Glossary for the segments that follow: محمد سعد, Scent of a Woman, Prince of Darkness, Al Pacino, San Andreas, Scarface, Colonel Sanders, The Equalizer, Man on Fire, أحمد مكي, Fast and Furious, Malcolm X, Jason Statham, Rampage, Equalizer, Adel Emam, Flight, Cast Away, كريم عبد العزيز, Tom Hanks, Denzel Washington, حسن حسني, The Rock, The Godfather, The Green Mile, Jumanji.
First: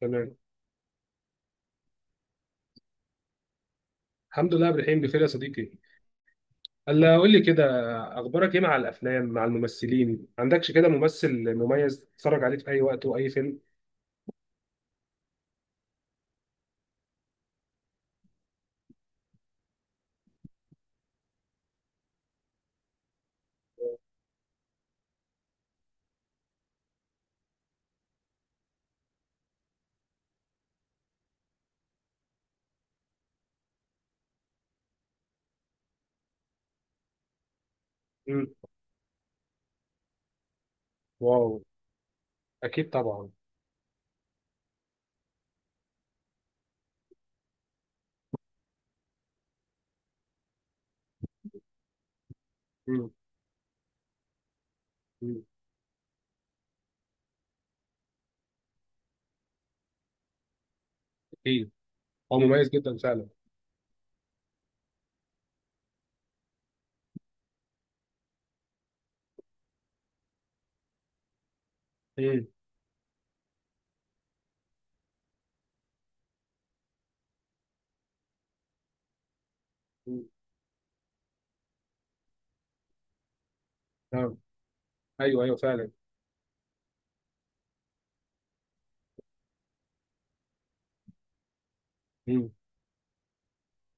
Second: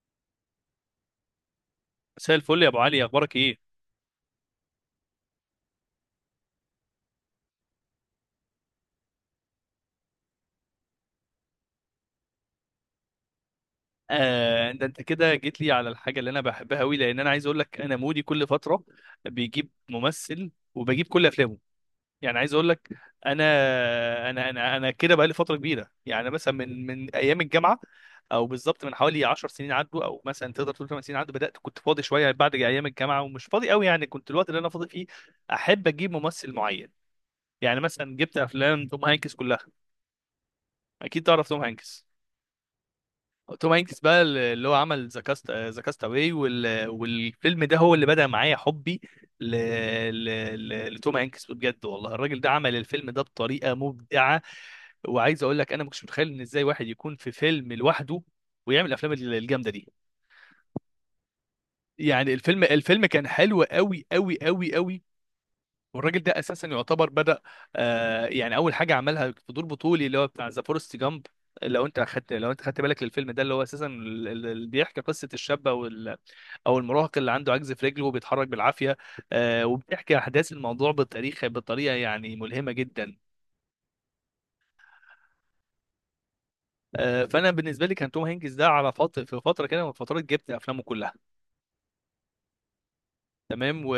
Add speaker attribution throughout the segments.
Speaker 1: تمام.
Speaker 2: مساء الفل يا ابو علي، اخبارك ايه؟
Speaker 1: الحمد لله، عبد الرحيم بخير يا صديقي. هلا قول لي كده، اخبارك ايه مع الافلام؟ مع الممثلين عندكش كده ممثل مميز تتفرج عليه في اي وقت واي فيلم؟
Speaker 2: آه، ده انت كده جيت لي على الحاجه اللي انا بحبها قوي. لان انا عايز اقول لك انا مودي كل فتره بيجيب ممثل وبجيب كل افلامه. يعني عايز اقول لك، انا كده بقالي فتره كبيره. يعني مثلا من ايام الجامعه، او بالظبط من حوالي 10 سنين عدوا، او مثلا تقدر تقول 8 سنين عدوا. بدات كنت فاضي شويه بعد ايام الجامعه ومش فاضي قوي. يعني كنت الوقت اللي انا فاضي فيه احب اجيب ممثل معين. يعني مثلا جبت
Speaker 1: امم.
Speaker 2: افلام توم هانكس كلها. اكيد تعرف
Speaker 1: واو.
Speaker 2: توم هانكس.
Speaker 1: اكيد طبعا.
Speaker 2: توم هانكس بقى اللي هو عمل ذا كاست، ذا كاست اواي. والفيلم ده هو اللي بدأ معايا حبي ل... ل... لتوم هانكس. بجد والله الراجل ده عمل الفيلم
Speaker 1: امم.
Speaker 2: ده بطريقة مبدعة.
Speaker 1: أمم.
Speaker 2: وعايز اقول لك انا ما كنتش متخيل ان ازاي واحد يكون في فيلم لوحده ويعمل الافلام الجامدة دي.
Speaker 1: اكيد.
Speaker 2: يعني
Speaker 1: هو
Speaker 2: الفيلم
Speaker 1: مميز جدا
Speaker 2: الفيلم كان
Speaker 1: فعلا.
Speaker 2: حلو قوي قوي قوي قوي. والراجل ده اساسا يعتبر بدأ، آه، يعني اول حاجة عملها في دور بطولي اللي هو بتاع ذا فورست جامب. لو انت اخدت،
Speaker 1: امم.
Speaker 2: لو انت خدت بالك للفيلم ده، اللي هو اساسا اللي بيحكي قصه الشابه او المراهق اللي عنده عجز في رجله وبيتحرك بالعافيه. وبتحكي
Speaker 1: أمم.
Speaker 2: احداث الموضوع بالتاريخ بطريقه يعني ملهمه جدا.
Speaker 1: نعم. ايوه، ايوه فعلا.
Speaker 2: فانا بالنسبه لي كان توم هانكس ده على فتره، في فتره كده من فترات جبت افلامه كلها.
Speaker 1: امم.
Speaker 2: تمام.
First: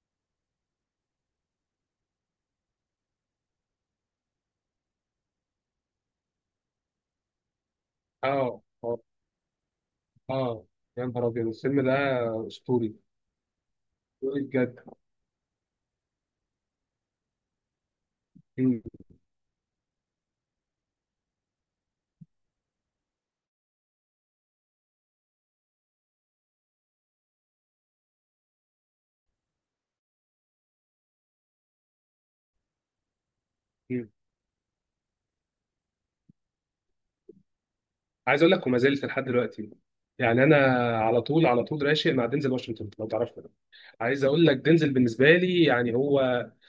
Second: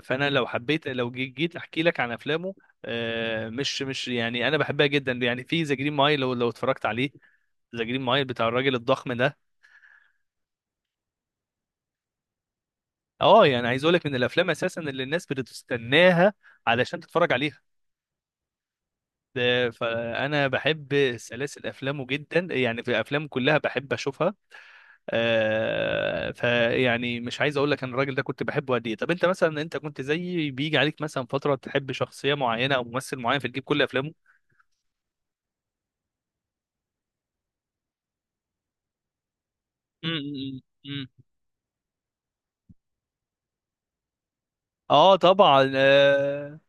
Speaker 2: فانا لو حبيت، لو جيت احكي لك عن افلامه، مش يعني، انا بحبها جدا. يعني في ذا جرين مايل، لو اتفرجت عليه، ذا جرين مايل بتاع
Speaker 1: اه،
Speaker 2: الراجل
Speaker 1: اه،
Speaker 2: الضخم ده.
Speaker 1: اه، يا نهار ابيض الفيلم ده اسطوري.
Speaker 2: اه، يعني عايز اقول لك، من
Speaker 1: اسطوري
Speaker 2: الافلام
Speaker 1: بجد.
Speaker 2: اساسا اللي الناس بتستناها علشان تتفرج عليها.
Speaker 1: أمم.
Speaker 2: فانا بحب سلاسل افلامه جدا. يعني في افلامه كلها بحب اشوفها. فيعني مش عايز اقول لك انا الراجل ده كنت بحبه قد ايه. طب انت مثلا، انت كنت زيي، بيجي عليك مثلا فتره تحب شخصيه معينه او ممثل معين فتجيب كل
Speaker 1: أمم.
Speaker 2: افلامه؟
Speaker 1: عايز اقول لك وما زلت لحد دلوقتي،
Speaker 2: م-
Speaker 1: يعني انا
Speaker 2: م- م.
Speaker 1: على طول على طول راشق مع دينزل واشنطن، لو تعرفه. عايز اقول لك دينزل
Speaker 2: اه
Speaker 1: بالنسبه لي
Speaker 2: طبعا،
Speaker 1: يعني هو...
Speaker 2: آه،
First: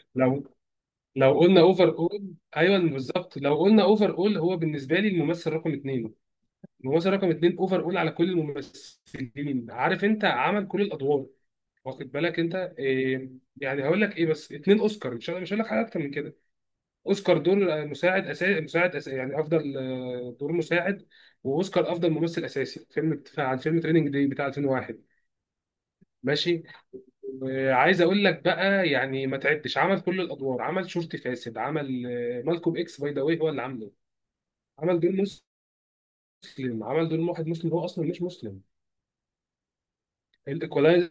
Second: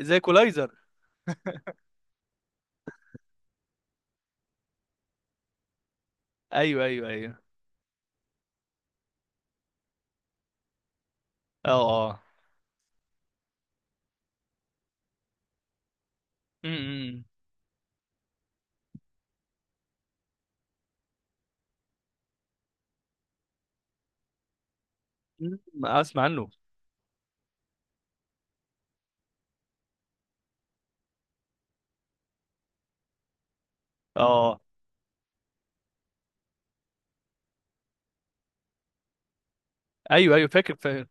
Speaker 2: زي
Speaker 1: لو
Speaker 2: كولايزر.
Speaker 1: لو قلنا اوفر اول، ايوه بالظبط، لو قلنا اوفر اول هو بالنسبه لي الممثل رقم اثنين.
Speaker 2: ايوه ايوه
Speaker 1: الممثل رقم
Speaker 2: ايوه.
Speaker 1: اثنين اوفر اول على كل الممثلين، عارف انت؟ عمل كل الادوار،
Speaker 2: اه
Speaker 1: واخد
Speaker 2: اه.
Speaker 1: بالك انت إيه؟ يعني هقول لك ايه؟ بس اثنين اوسكار، مش هقول لك حاجه اكتر من كده.
Speaker 2: م- م-
Speaker 1: اوسكار دور مساعد اساسي، مساعد أساسي، يعني افضل دور مساعد. واوسكار افضل ممثل اساسي فيلم، عن فيلم تريننج دي بتاع 2001.
Speaker 2: م. اسمع عنه.
Speaker 1: ماشي. وعايز اقول لك بقى يعني ما تعدش، عمل كل الادوار، عمل شرطي فاسد، عمل مالكوم اكس، باي ذا واي هو اللي عامله.
Speaker 2: اه.
Speaker 1: عمل دور مسلم، عمل دور واحد مسلم، هو اصلا مش مسلم.
Speaker 2: ايوه ايوه، فاكر فاكر.
Speaker 1: الايكولايزر،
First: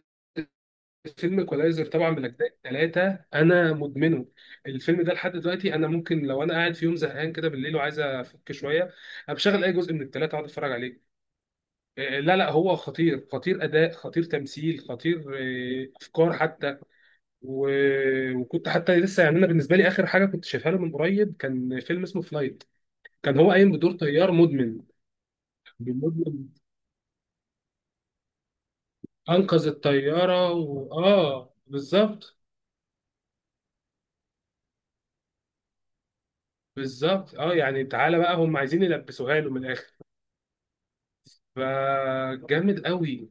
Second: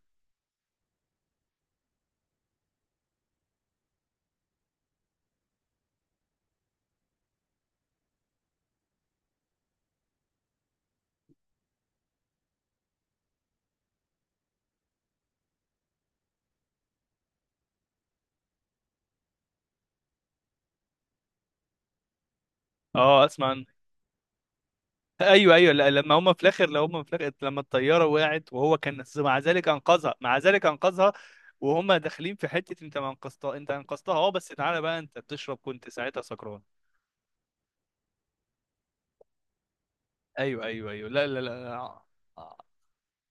Speaker 1: فيلم ايكولايزر طبعا من اجزاء ثلاثه، انا مدمنه الفيلم ده لحد دلوقتي. انا ممكن لو انا قاعد في يوم زهقان كده بالليل وعايز افك شويه، بشغل اي جزء من الثلاثه اقعد اتفرج عليه. لا لا، هو خطير، خطير اداء، خطير تمثيل، خطير افكار حتى. و... وكنت حتى لسه، يعني انا بالنسبه لي اخر حاجه كنت شايفها له من قريب كان فيلم اسمه فلايت.
Speaker 2: اه،
Speaker 1: كان
Speaker 2: اسمع
Speaker 1: هو
Speaker 2: عنه.
Speaker 1: قايم بدور طيار مدمن.
Speaker 2: ايوه ايوه، لا، لما هم في
Speaker 1: مدمن،
Speaker 2: الاخر، لو هم في الاخر لما الطياره وقعت وهو كان مع
Speaker 1: انقذ
Speaker 2: ذلك انقذها، مع
Speaker 1: الطياره،
Speaker 2: ذلك انقذها.
Speaker 1: اه
Speaker 2: وهم داخلين
Speaker 1: بالظبط.
Speaker 2: في حته، انت ما انقذتها، انت انقذتها. اه بس تعالى بقى، انت بتشرب كنت ساعتها سكران.
Speaker 1: بالظبط، اه يعني تعالى بقى هم عايزين يلبسوها له من الاخر.
Speaker 2: ايوه ايوه ايوه، لا لا لا، آه، آه.
Speaker 1: فجامد قوي.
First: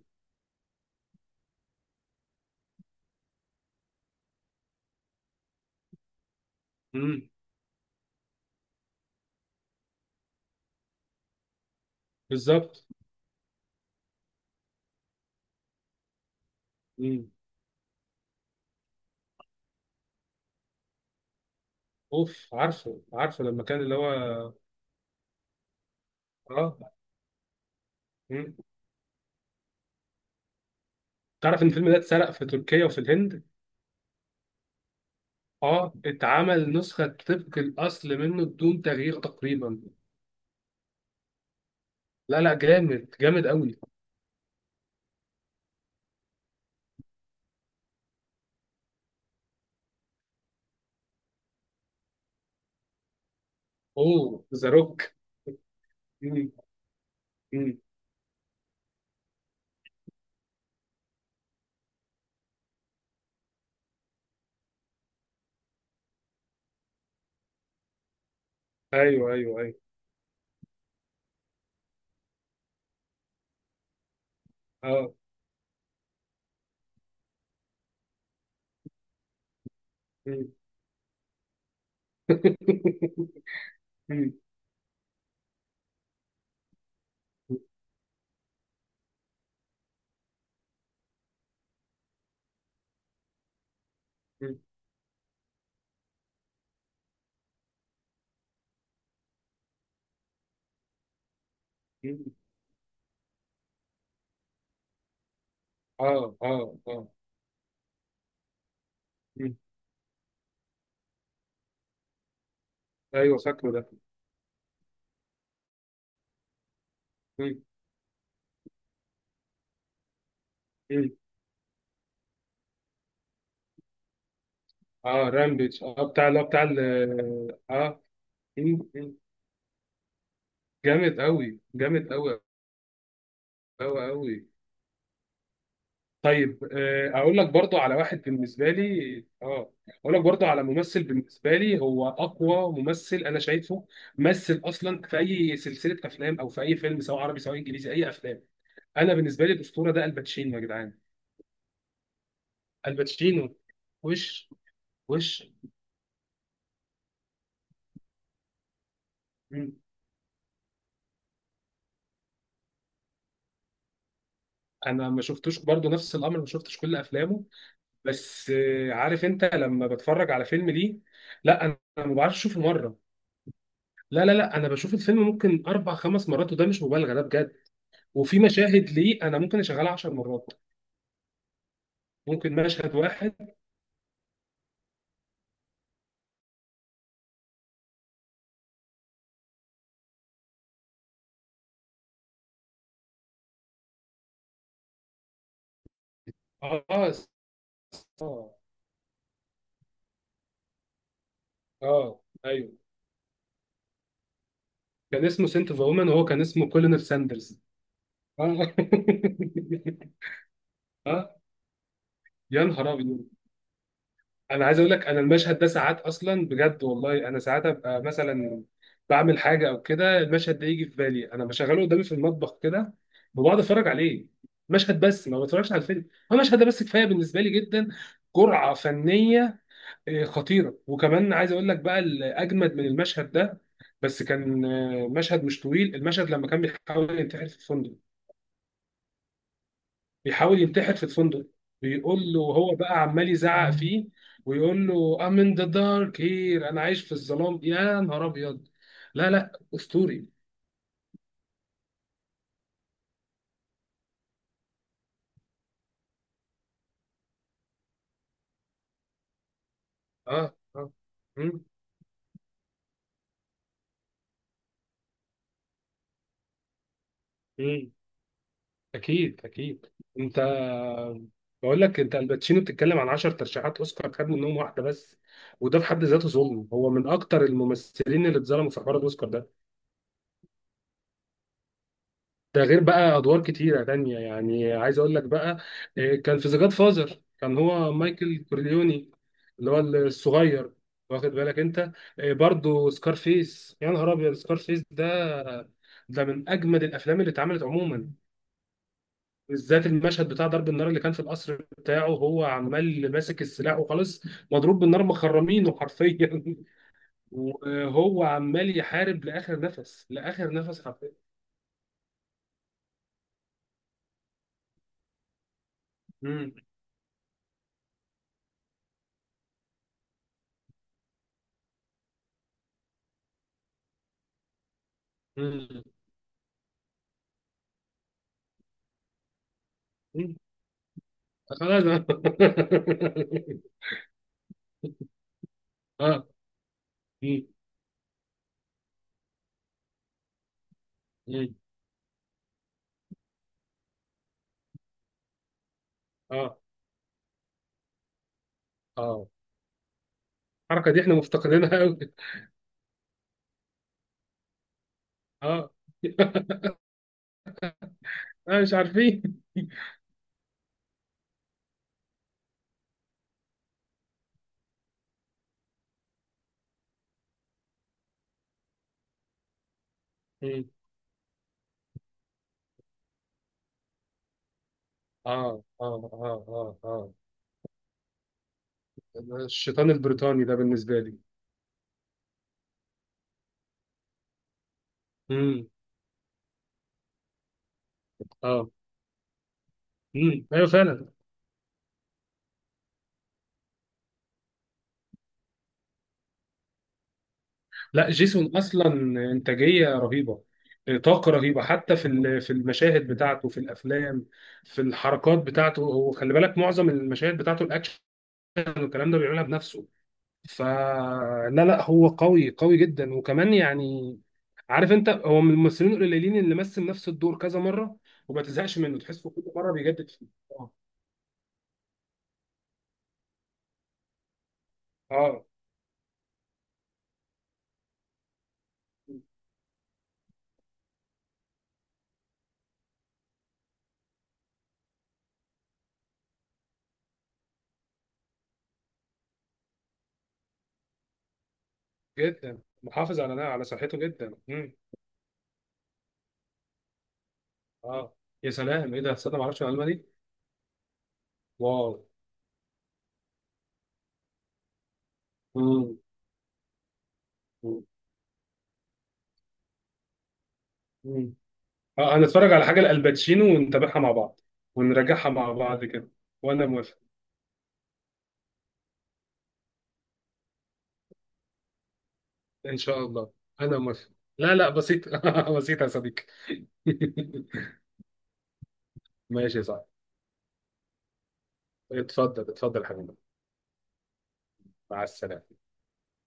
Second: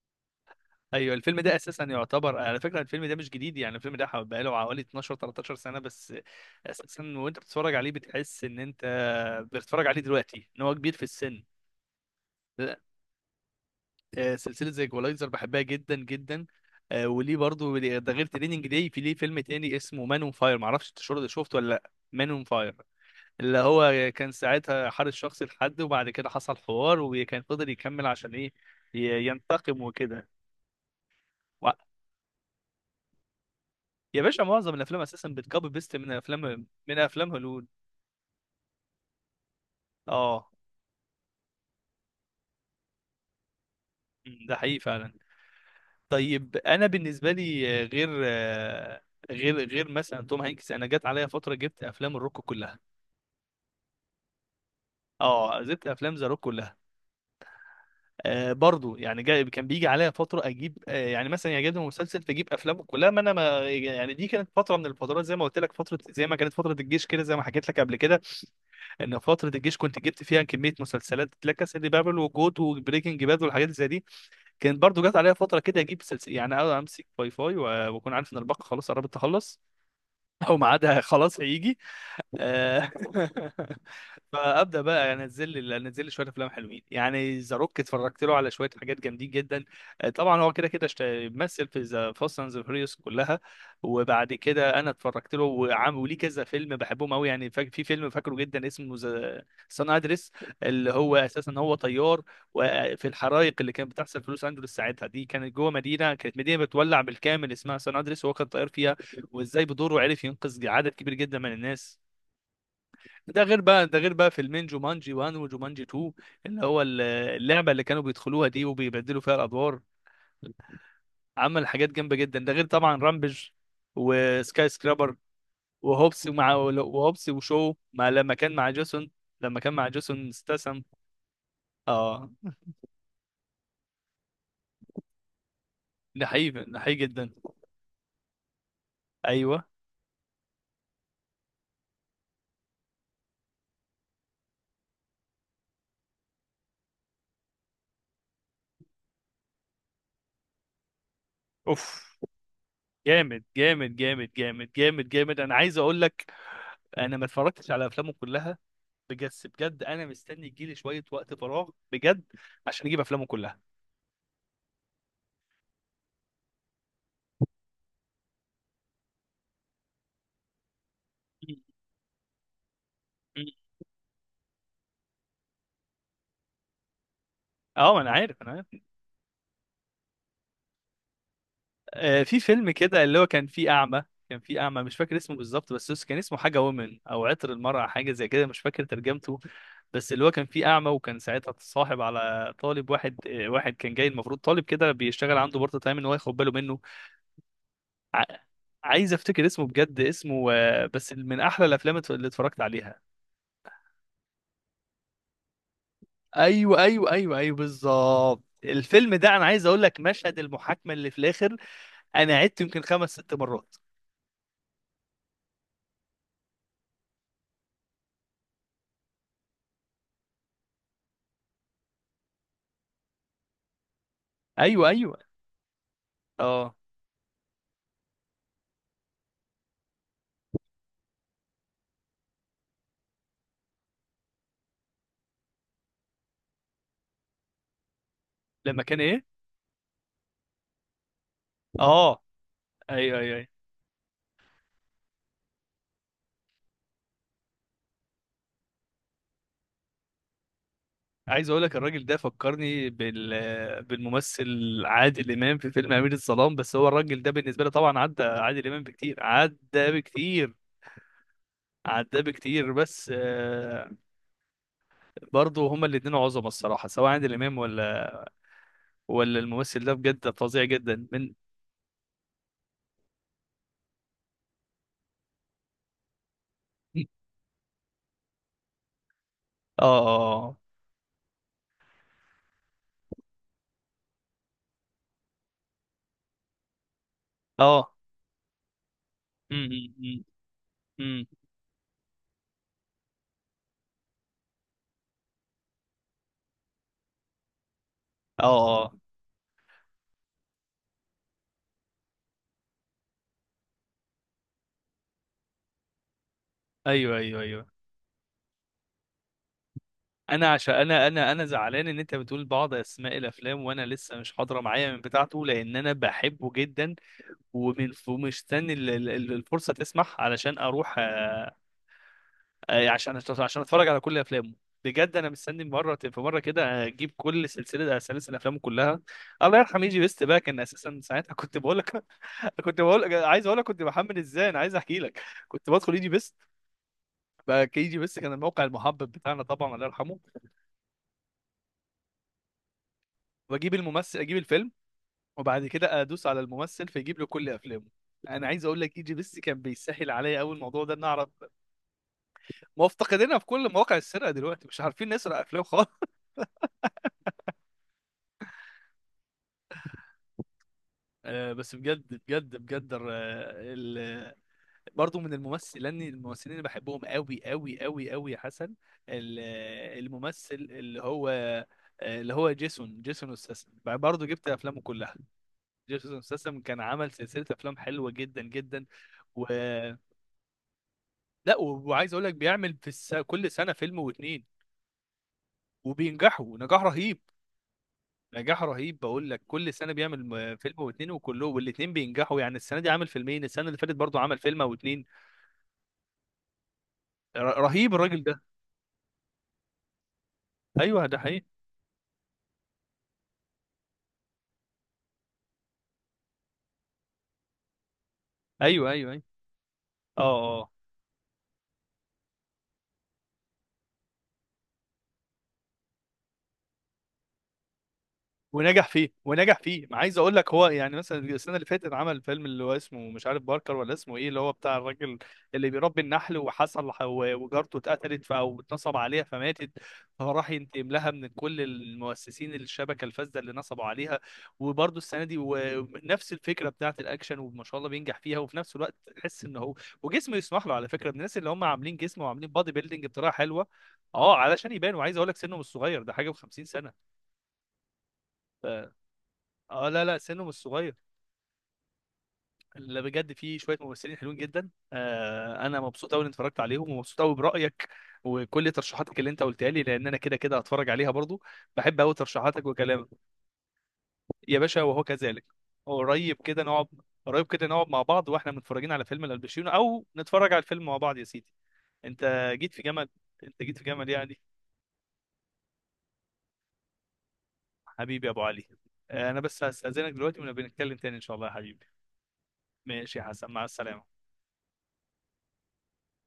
Speaker 2: ايوه، الفيلم ده اساسا يعتبر، على فكره الفيلم ده مش جديد، يعني الفيلم ده بقاله حوالي 12 13 سنه بس اساسا.
Speaker 1: امم.
Speaker 2: وانت بتتفرج عليه بتحس ان انت بتتفرج عليه دلوقتي ان هو كبير في السن.
Speaker 1: بالظبط.
Speaker 2: سلسله زي ايكولايزر بحبها جدا جدا.
Speaker 1: امم.
Speaker 2: وليه برضو، ده غير تريننج داي، في ليه فيلم تاني اسمه مان اون فاير، معرفش انت شفته ولا لا، مان اون
Speaker 1: اوف،
Speaker 2: فاير.
Speaker 1: عارفه، عارفه
Speaker 2: اللي
Speaker 1: لما كان اللي هو...
Speaker 2: هو كان ساعتها حارس شخصي لحد، وبعد كده حصل
Speaker 1: اه.
Speaker 2: حوار وكان فضل يكمل عشان ايه؟
Speaker 1: مم.
Speaker 2: ينتقم وكده.
Speaker 1: تعرف ان
Speaker 2: و-
Speaker 1: الفيلم ده اتسرق في تركيا وفي الهند.
Speaker 2: يا باشا معظم الافلام اساسا بتكوبي
Speaker 1: اه،
Speaker 2: بيست من افلام،
Speaker 1: اتعمل
Speaker 2: من
Speaker 1: نسخة
Speaker 2: افلام
Speaker 1: طبق
Speaker 2: هوليوود.
Speaker 1: الأصل منه بدون تغيير تقريبا.
Speaker 2: اه.
Speaker 1: لا لا، جامد، جامد قوي.
Speaker 2: م، ده حقيقي فعلا. طيب انا بالنسبه لي، غير مثلا توم هانكس، انا جت عليا فتره جبت افلام الروك كلها.
Speaker 1: اوه، ذا روك.
Speaker 2: اه، زبط افلام ذا روك
Speaker 1: مم.
Speaker 2: كلها.
Speaker 1: مم.
Speaker 2: آه برضو، يعني جاي كان بيجي عليا فتره اجيب، آه يعني مثلا، يعجبني مسلسل فاجيب افلامه كلها. ما انا ما يعني، دي كانت فتره من الفترات زي ما قلت لك، فتره زي ما كانت فتره الجيش كده، زي ما حكيت لك قبل كده. ان
Speaker 1: ايوه،
Speaker 2: فتره
Speaker 1: ايوه، ايوه.
Speaker 2: الجيش كنت جبت فيها كميه مسلسلات: لا كاسا دي بابل، وجوت، وبريكنج باد، والحاجات زي دي. كانت برضو
Speaker 1: اه.
Speaker 2: جت عليا فتره كده اجيب سلسله، يعني أقعد امسك واي فاي واكون عارف ان الباقه خلاص قربت تخلص،
Speaker 1: مم.
Speaker 2: او ميعادها خلاص هيجي. آه،
Speaker 1: مم.
Speaker 2: فابدا بقى، يعني انزل لي انزل لي شويه افلام حلوين. يعني ذا روك اتفرجت له على شويه حاجات جامدين جدا. طبعا هو كده كده، مثل في ذا فاست اند فيوريوس كلها. وبعد
Speaker 1: مم.
Speaker 2: كده انا اتفرجت له وعم، وليه كذا فيلم بحبهم قوي. يعني في فيلم فاكره جدا اسمه ذا سان ادريس، اللي هو اساسا هو طيار.
Speaker 1: مم.
Speaker 2: وفي الحرائق اللي كانت بتحصل في لوس انجلوس ساعتها، دي كانت جوه مدينه،
Speaker 1: اه،
Speaker 2: كانت مدينه
Speaker 1: اه،
Speaker 2: بتولع
Speaker 1: اه.
Speaker 2: بالكامل اسمها سان ادريس وهو كان طيار فيها،
Speaker 1: مم.
Speaker 2: وازاي بدوره عرف ينقذ عدد كبير جدا من الناس.
Speaker 1: ايوه، فاكره ده.
Speaker 2: ده غير بقى فيلمين، جومانجي 1 وجومانجي 2، اللي هو
Speaker 1: مم.
Speaker 2: اللعبه اللي كانوا بيدخلوها دي وبيبدلوا فيها الادوار.
Speaker 1: مم.
Speaker 2: عمل حاجات جامده جدا. ده غير طبعا رامبج وسكاي سكرابر،
Speaker 1: اه، رامبيج، اه
Speaker 2: وهوبس
Speaker 1: بتاع اللي هو
Speaker 2: ومع،
Speaker 1: بتاع ال...
Speaker 2: وهوبس وشو،
Speaker 1: اه
Speaker 2: مع لما كان مع
Speaker 1: مم.
Speaker 2: جيسون،
Speaker 1: مم.
Speaker 2: لما كان مع جيسون استسم.
Speaker 1: جامد قوي، جامد
Speaker 2: اه،
Speaker 1: قوي، قوي، قوي. طيب،
Speaker 2: ده حقيقي جدا.
Speaker 1: اقول لك برضو على واحد بالنسبه لي.
Speaker 2: ايوه.
Speaker 1: اه اقول لك برضو على ممثل بالنسبه لي هو اقوى ممثل انا شايفه. مثل اصلا في اي سلسله افلام او في اي فيلم، سواء عربي سواء انجليزي، اي افلام. انا بالنسبه لي الاسطوره ده الباتشينو يا جدعان.
Speaker 2: اوف، جامد
Speaker 1: الباتشينو.
Speaker 2: جامد جامد
Speaker 1: وش،
Speaker 2: جامد جامد جامد.
Speaker 1: وش.
Speaker 2: انا عايز اقول لك، انا ما اتفرجتش على افلامه كلها. بجد
Speaker 1: مم.
Speaker 2: بجد، انا مستني يجيلي شويه وقت فراغ بجد عشان اجيب افلامه كلها.
Speaker 1: انا ما شفتوش برضو نفس الامر، ما شفتش كل افلامه. بس عارف انت، لما بتفرج على فيلم ليه... لا،
Speaker 2: م-
Speaker 1: انا ما بعرفش اشوفه مره.
Speaker 2: م.
Speaker 1: لا، لا، لا، انا بشوف الفيلم ممكن اربع خمس مرات، وده مش مبالغه، ده بجد.
Speaker 2: اه، ما انا
Speaker 1: وفي
Speaker 2: عارف، انا عارف.
Speaker 1: مشاهد ليه انا ممكن اشغلها 10 مرات،
Speaker 2: آه، في
Speaker 1: ممكن
Speaker 2: فيلم
Speaker 1: مشهد
Speaker 2: كده اللي هو
Speaker 1: واحد.
Speaker 2: كان فيه اعمى، كان فيه اعمى، مش فاكر اسمه بالظبط، بس كان اسمه حاجه وومن، او عطر المرأة، حاجه زي كده، مش فاكر ترجمته. بس اللي هو كان فيه اعمى، وكان ساعتها اتصاحب على طالب واحد، آه، واحد كان جاي، المفروض طالب كده بيشتغل عنده بارت تايم ان هو ياخد باله منه.
Speaker 1: اه،
Speaker 2: ع-
Speaker 1: اه،
Speaker 2: عايز افتكر اسمه بجد، اسمه آه، بس من احلى الافلام
Speaker 1: اه.
Speaker 2: اللي اتفرجت
Speaker 1: ايوه،
Speaker 2: عليها.
Speaker 1: كان اسمه سنت اوف وومن وهو كان اسمه
Speaker 2: ايوه
Speaker 1: كولينر
Speaker 2: ايوه ايوه ايوه
Speaker 1: ساندرز.
Speaker 2: بالظبط.
Speaker 1: اه.
Speaker 2: الفيلم ده انا عايز اقول لك، مشهد المحاكمه اللي في
Speaker 1: اه،
Speaker 2: الاخر، انا عدت
Speaker 1: يا
Speaker 2: يمكن
Speaker 1: نهار
Speaker 2: خمس
Speaker 1: ابيض.
Speaker 2: ست مرات.
Speaker 1: انا عايز اقول لك، انا المشهد ده ساعات اصلا بجد والله، انا ساعات ابقى مثلا بعمل حاجه او كده، المشهد ده يجي في بالي انا بشغله قدامي في المطبخ كده وبقعد اتفرج عليه.
Speaker 2: ايوه
Speaker 1: مشهد
Speaker 2: ايوه.
Speaker 1: بس، ما بتفرجش على الفيلم. هو المشهد ده
Speaker 2: اه،
Speaker 1: بس كفايه بالنسبه لي جدا. جرعه فنيه إيه، خطيره. وكمان عايز اقول لك بقى الاجمد من المشهد ده. بس كان مشهد مش طويل، المشهد لما كان بيحاول ينتحر في الفندق.
Speaker 2: لما كان ايه؟
Speaker 1: بيحاول ينتحر في الفندق، بيقول
Speaker 2: اه.
Speaker 1: له هو بقى
Speaker 2: ايوه
Speaker 1: عمال
Speaker 2: ايوه ايوه.
Speaker 1: يزعق فيه ويقول له I'm in the dark here، انا عايش في الظلام، يا نهار ابيض. لا لا، اسطوري.
Speaker 2: عايز اقول لك الراجل ده فكرني بال، بالممثل عادل امام في فيلم امير الظلام. بس هو الراجل ده بالنسبه لي طبعا عدى عادل امام بكتير، عدى
Speaker 1: اه،
Speaker 2: بكتير،
Speaker 1: اه. مم.
Speaker 2: عدى بكتير. بس آه، برضه هما الاثنين عظمه الصراحه، سواء عادل امام
Speaker 1: مم.
Speaker 2: ولا، ولا
Speaker 1: اكيد،
Speaker 2: الممثل
Speaker 1: اكيد.
Speaker 2: ده، بجد
Speaker 1: انت،
Speaker 2: فظيع جدا من.
Speaker 1: بقول لك انت الباتشينو بتتكلم عن 10 ترشيحات اوسكار، خد منهم واحده بس. وده في حد ذاته ظلم، هو من اكتر الممثلين اللي اتظلموا في حوار الاوسكار ده.
Speaker 2: اه اه
Speaker 1: ده غير بقى ادوار كتيره تانية، يعني عايز اقول لك بقى، إيه، كان في ذا جاد فازر، كان
Speaker 2: اه
Speaker 1: هو
Speaker 2: اه.
Speaker 1: مايكل كورليوني.
Speaker 2: أمم،
Speaker 1: اللي هو
Speaker 2: أمم،
Speaker 1: الصغير،
Speaker 2: أمم.
Speaker 1: واخد بالك انت. إيه، برضو سكارفيس، يا نهار ابيض سكارفيس ده. ده من اجمد الافلام اللي اتعملت عموما.
Speaker 2: اه اه.
Speaker 1: بالذات المشهد بتاع ضرب النار اللي كان في القصر بتاعه، هو عمال ماسك السلاح وخلاص. مضروب بالنار، مخرمينه حرفيا.
Speaker 2: ايوه ايوه ايوه.
Speaker 1: وهو عمال يحارب لاخر نفس،
Speaker 2: انا
Speaker 1: لاخر
Speaker 2: عشان،
Speaker 1: نفس
Speaker 2: انا
Speaker 1: حرفيا.
Speaker 2: انا زعلان ان انت بتقول بعض اسماء الافلام وانا لسه مش حاضره معايا من بتاعته، لان انا بحبه
Speaker 1: مم.
Speaker 2: جدا. ومن، ومستني الفرصه تسمح علشان اروح. يعني عشان اتفرج على كل افلامه. بجد انا مستني
Speaker 1: مم.
Speaker 2: مره في مره كده اجيب كل سلسله، آه، سلاسل افلامه كلها. الله يرحم يجي بيست
Speaker 1: مم.
Speaker 2: بقى، كان اساسا ساعتها كنت بقول
Speaker 1: خلاص.
Speaker 2: لك كنت بقول لك عايز اقول لك كنت بحمل ازاي، انا عايز احكي لك. كنت بدخل يجي
Speaker 1: اه.
Speaker 2: بيست.
Speaker 1: مم.
Speaker 2: بقى يجي بيست كان الموقع المحبب بتاعنا طبعا، الله يرحمه.
Speaker 1: مم.
Speaker 2: واجيب الممثل، اجيب الفيلم، وبعد كده ادوس على
Speaker 1: اه،
Speaker 2: الممثل فيجيب له كل افلامه. انا عايز اقول لك ايجي
Speaker 1: اه.
Speaker 2: بس كان بيسهل عليا قوي الموضوع
Speaker 1: الحركه
Speaker 2: ده
Speaker 1: دي
Speaker 2: ان
Speaker 1: احنا
Speaker 2: اعرف.
Speaker 1: مفتقدينها قوي.
Speaker 2: ما هو افتقدنا في كل مواقع السرقه دلوقتي، مش عارفين نسرق افلام
Speaker 1: اه.
Speaker 2: خالص
Speaker 1: مش عارفين.
Speaker 2: آه بس بجد بجد بجد ال... برضه من الممثلين اللي بحبهم قوي قوي قوي قوي يا حسن. ال- الممثل
Speaker 1: مم.
Speaker 2: اللي هو، اللي هو جيسون استسم، برضه جبت افلامه كلها.
Speaker 1: اه، اه،
Speaker 2: جيسون
Speaker 1: اه،
Speaker 2: استسم
Speaker 1: اه،
Speaker 2: كان
Speaker 1: اه.
Speaker 2: عمل سلسله افلام حلوه جدا جدا.
Speaker 1: الشيطان البريطاني ده بالنسبه لي.
Speaker 2: لا وعايز اقول لك بيعمل في كل سنه فيلم واتنين
Speaker 1: مم.
Speaker 2: وبينجحوا نجاح رهيب. نجاح
Speaker 1: اه.
Speaker 2: رهيب، بقول لك كل سنه بيعمل
Speaker 1: مم. ايوه
Speaker 2: فيلم
Speaker 1: فعلا.
Speaker 2: واتنين، وكلهم، والاتنين بينجحوا. يعني السنه دي عامل فيلمين، السنه اللي فاتت برضو عمل فيلم او اتنين. رهيب
Speaker 1: لا،
Speaker 2: الراجل ده.
Speaker 1: جيسون اصلا انتاجيه رهيبه،
Speaker 2: ايوه ده
Speaker 1: طاقه
Speaker 2: حقيقي.
Speaker 1: رهيبه، حتى في المشاهد بتاعته في الافلام، في الحركات بتاعته. هو خلي بالك معظم المشاهد بتاعته الاكشن
Speaker 2: ايوه ايوه
Speaker 1: والكلام ده
Speaker 2: ايوه.
Speaker 1: بيعملها بنفسه.
Speaker 2: اه اه.
Speaker 1: فلا لا لا، هو قوي، قوي جدا، وكمان يعني عارف انت، هو من الممثلين القليلين اللي مثل نفس الدور كذا مره وما تزهقش
Speaker 2: ونجح
Speaker 1: منه،
Speaker 2: فيه،
Speaker 1: تحسه كل
Speaker 2: ونجح
Speaker 1: مره
Speaker 2: فيه. ما
Speaker 1: بيجدد
Speaker 2: عايز
Speaker 1: فيه.
Speaker 2: اقول لك هو
Speaker 1: اه.
Speaker 2: يعني مثلا السنه اللي فاتت عمل فيلم اللي هو اسمه، مش عارف باركر ولا اسمه ايه، اللي هو بتاع الراجل
Speaker 1: آه،
Speaker 2: اللي بيربي النحل وحصل، وجارته اتقتلت، او اتنصب عليها فماتت، فراح ينتقم لها من كل المؤسسين، الشبكه الفاسده اللي نصبوا عليها. وبرده السنه دي ونفس الفكره بتاعت الاكشن وما شاء الله بينجح فيها. وفي نفس الوقت تحس ان هو وجسمه يسمح له على فكره، من الناس اللي هم عاملين جسم وعاملين
Speaker 1: جدا
Speaker 2: بادي بيلدينج
Speaker 1: محافظ
Speaker 2: بطريقه
Speaker 1: على
Speaker 2: حلوه.
Speaker 1: صحته جدا.
Speaker 2: اه، علشان
Speaker 1: مم.
Speaker 2: يبان. وعايز اقول لك سنه مش صغير ده، حاجه و50 سنه.
Speaker 1: اه، يا سلام، ايه ده، تصدق ما اعرفش المعلومه
Speaker 2: اه لا
Speaker 1: دي.
Speaker 2: لا، سنه مش صغير.
Speaker 1: واو.
Speaker 2: اللي بجد فيه شويه ممثلين حلوين جدا. آه انا
Speaker 1: مم.
Speaker 2: مبسوط قوي اني اتفرجت عليهم، ومبسوط قوي برايك وكل ترشيحاتك اللي انت قلتها لي، لان انا كده كده هتفرج عليها
Speaker 1: مم.
Speaker 2: برضو. بحب قوي
Speaker 1: اه، انا اتفرج
Speaker 2: ترشيحاتك
Speaker 1: على حاجه
Speaker 2: وكلامك.
Speaker 1: لالباتشينو ونتابعها مع بعض،
Speaker 2: يا باشا وهو
Speaker 1: ونراجعها
Speaker 2: كذلك.
Speaker 1: مع بعض كده.
Speaker 2: قريب كده
Speaker 1: وانا
Speaker 2: نقعد،
Speaker 1: موافق.
Speaker 2: قريب كده نقعد مع بعض واحنا متفرجين على فيلم الباتشينو، او نتفرج على الفيلم مع بعض يا سيدي. انت جيت
Speaker 1: ان
Speaker 2: في
Speaker 1: شاء
Speaker 2: جمل،
Speaker 1: الله. انا موافق.
Speaker 2: يعني.
Speaker 1: لا لا بسيط، بسيط يا صديقي.
Speaker 2: حبيبي يا ابو علي. آه انا
Speaker 1: ماشي
Speaker 2: بس
Speaker 1: يا صاحبي.
Speaker 2: هستاذنك دلوقتي ونبقى نتكلم تاني ان شاء الله يا حبيبي.
Speaker 1: اتفضل، اتفضل يا حبيبي.
Speaker 2: ماشي يا حسن، مع السلامه.
Speaker 1: مع السلامه.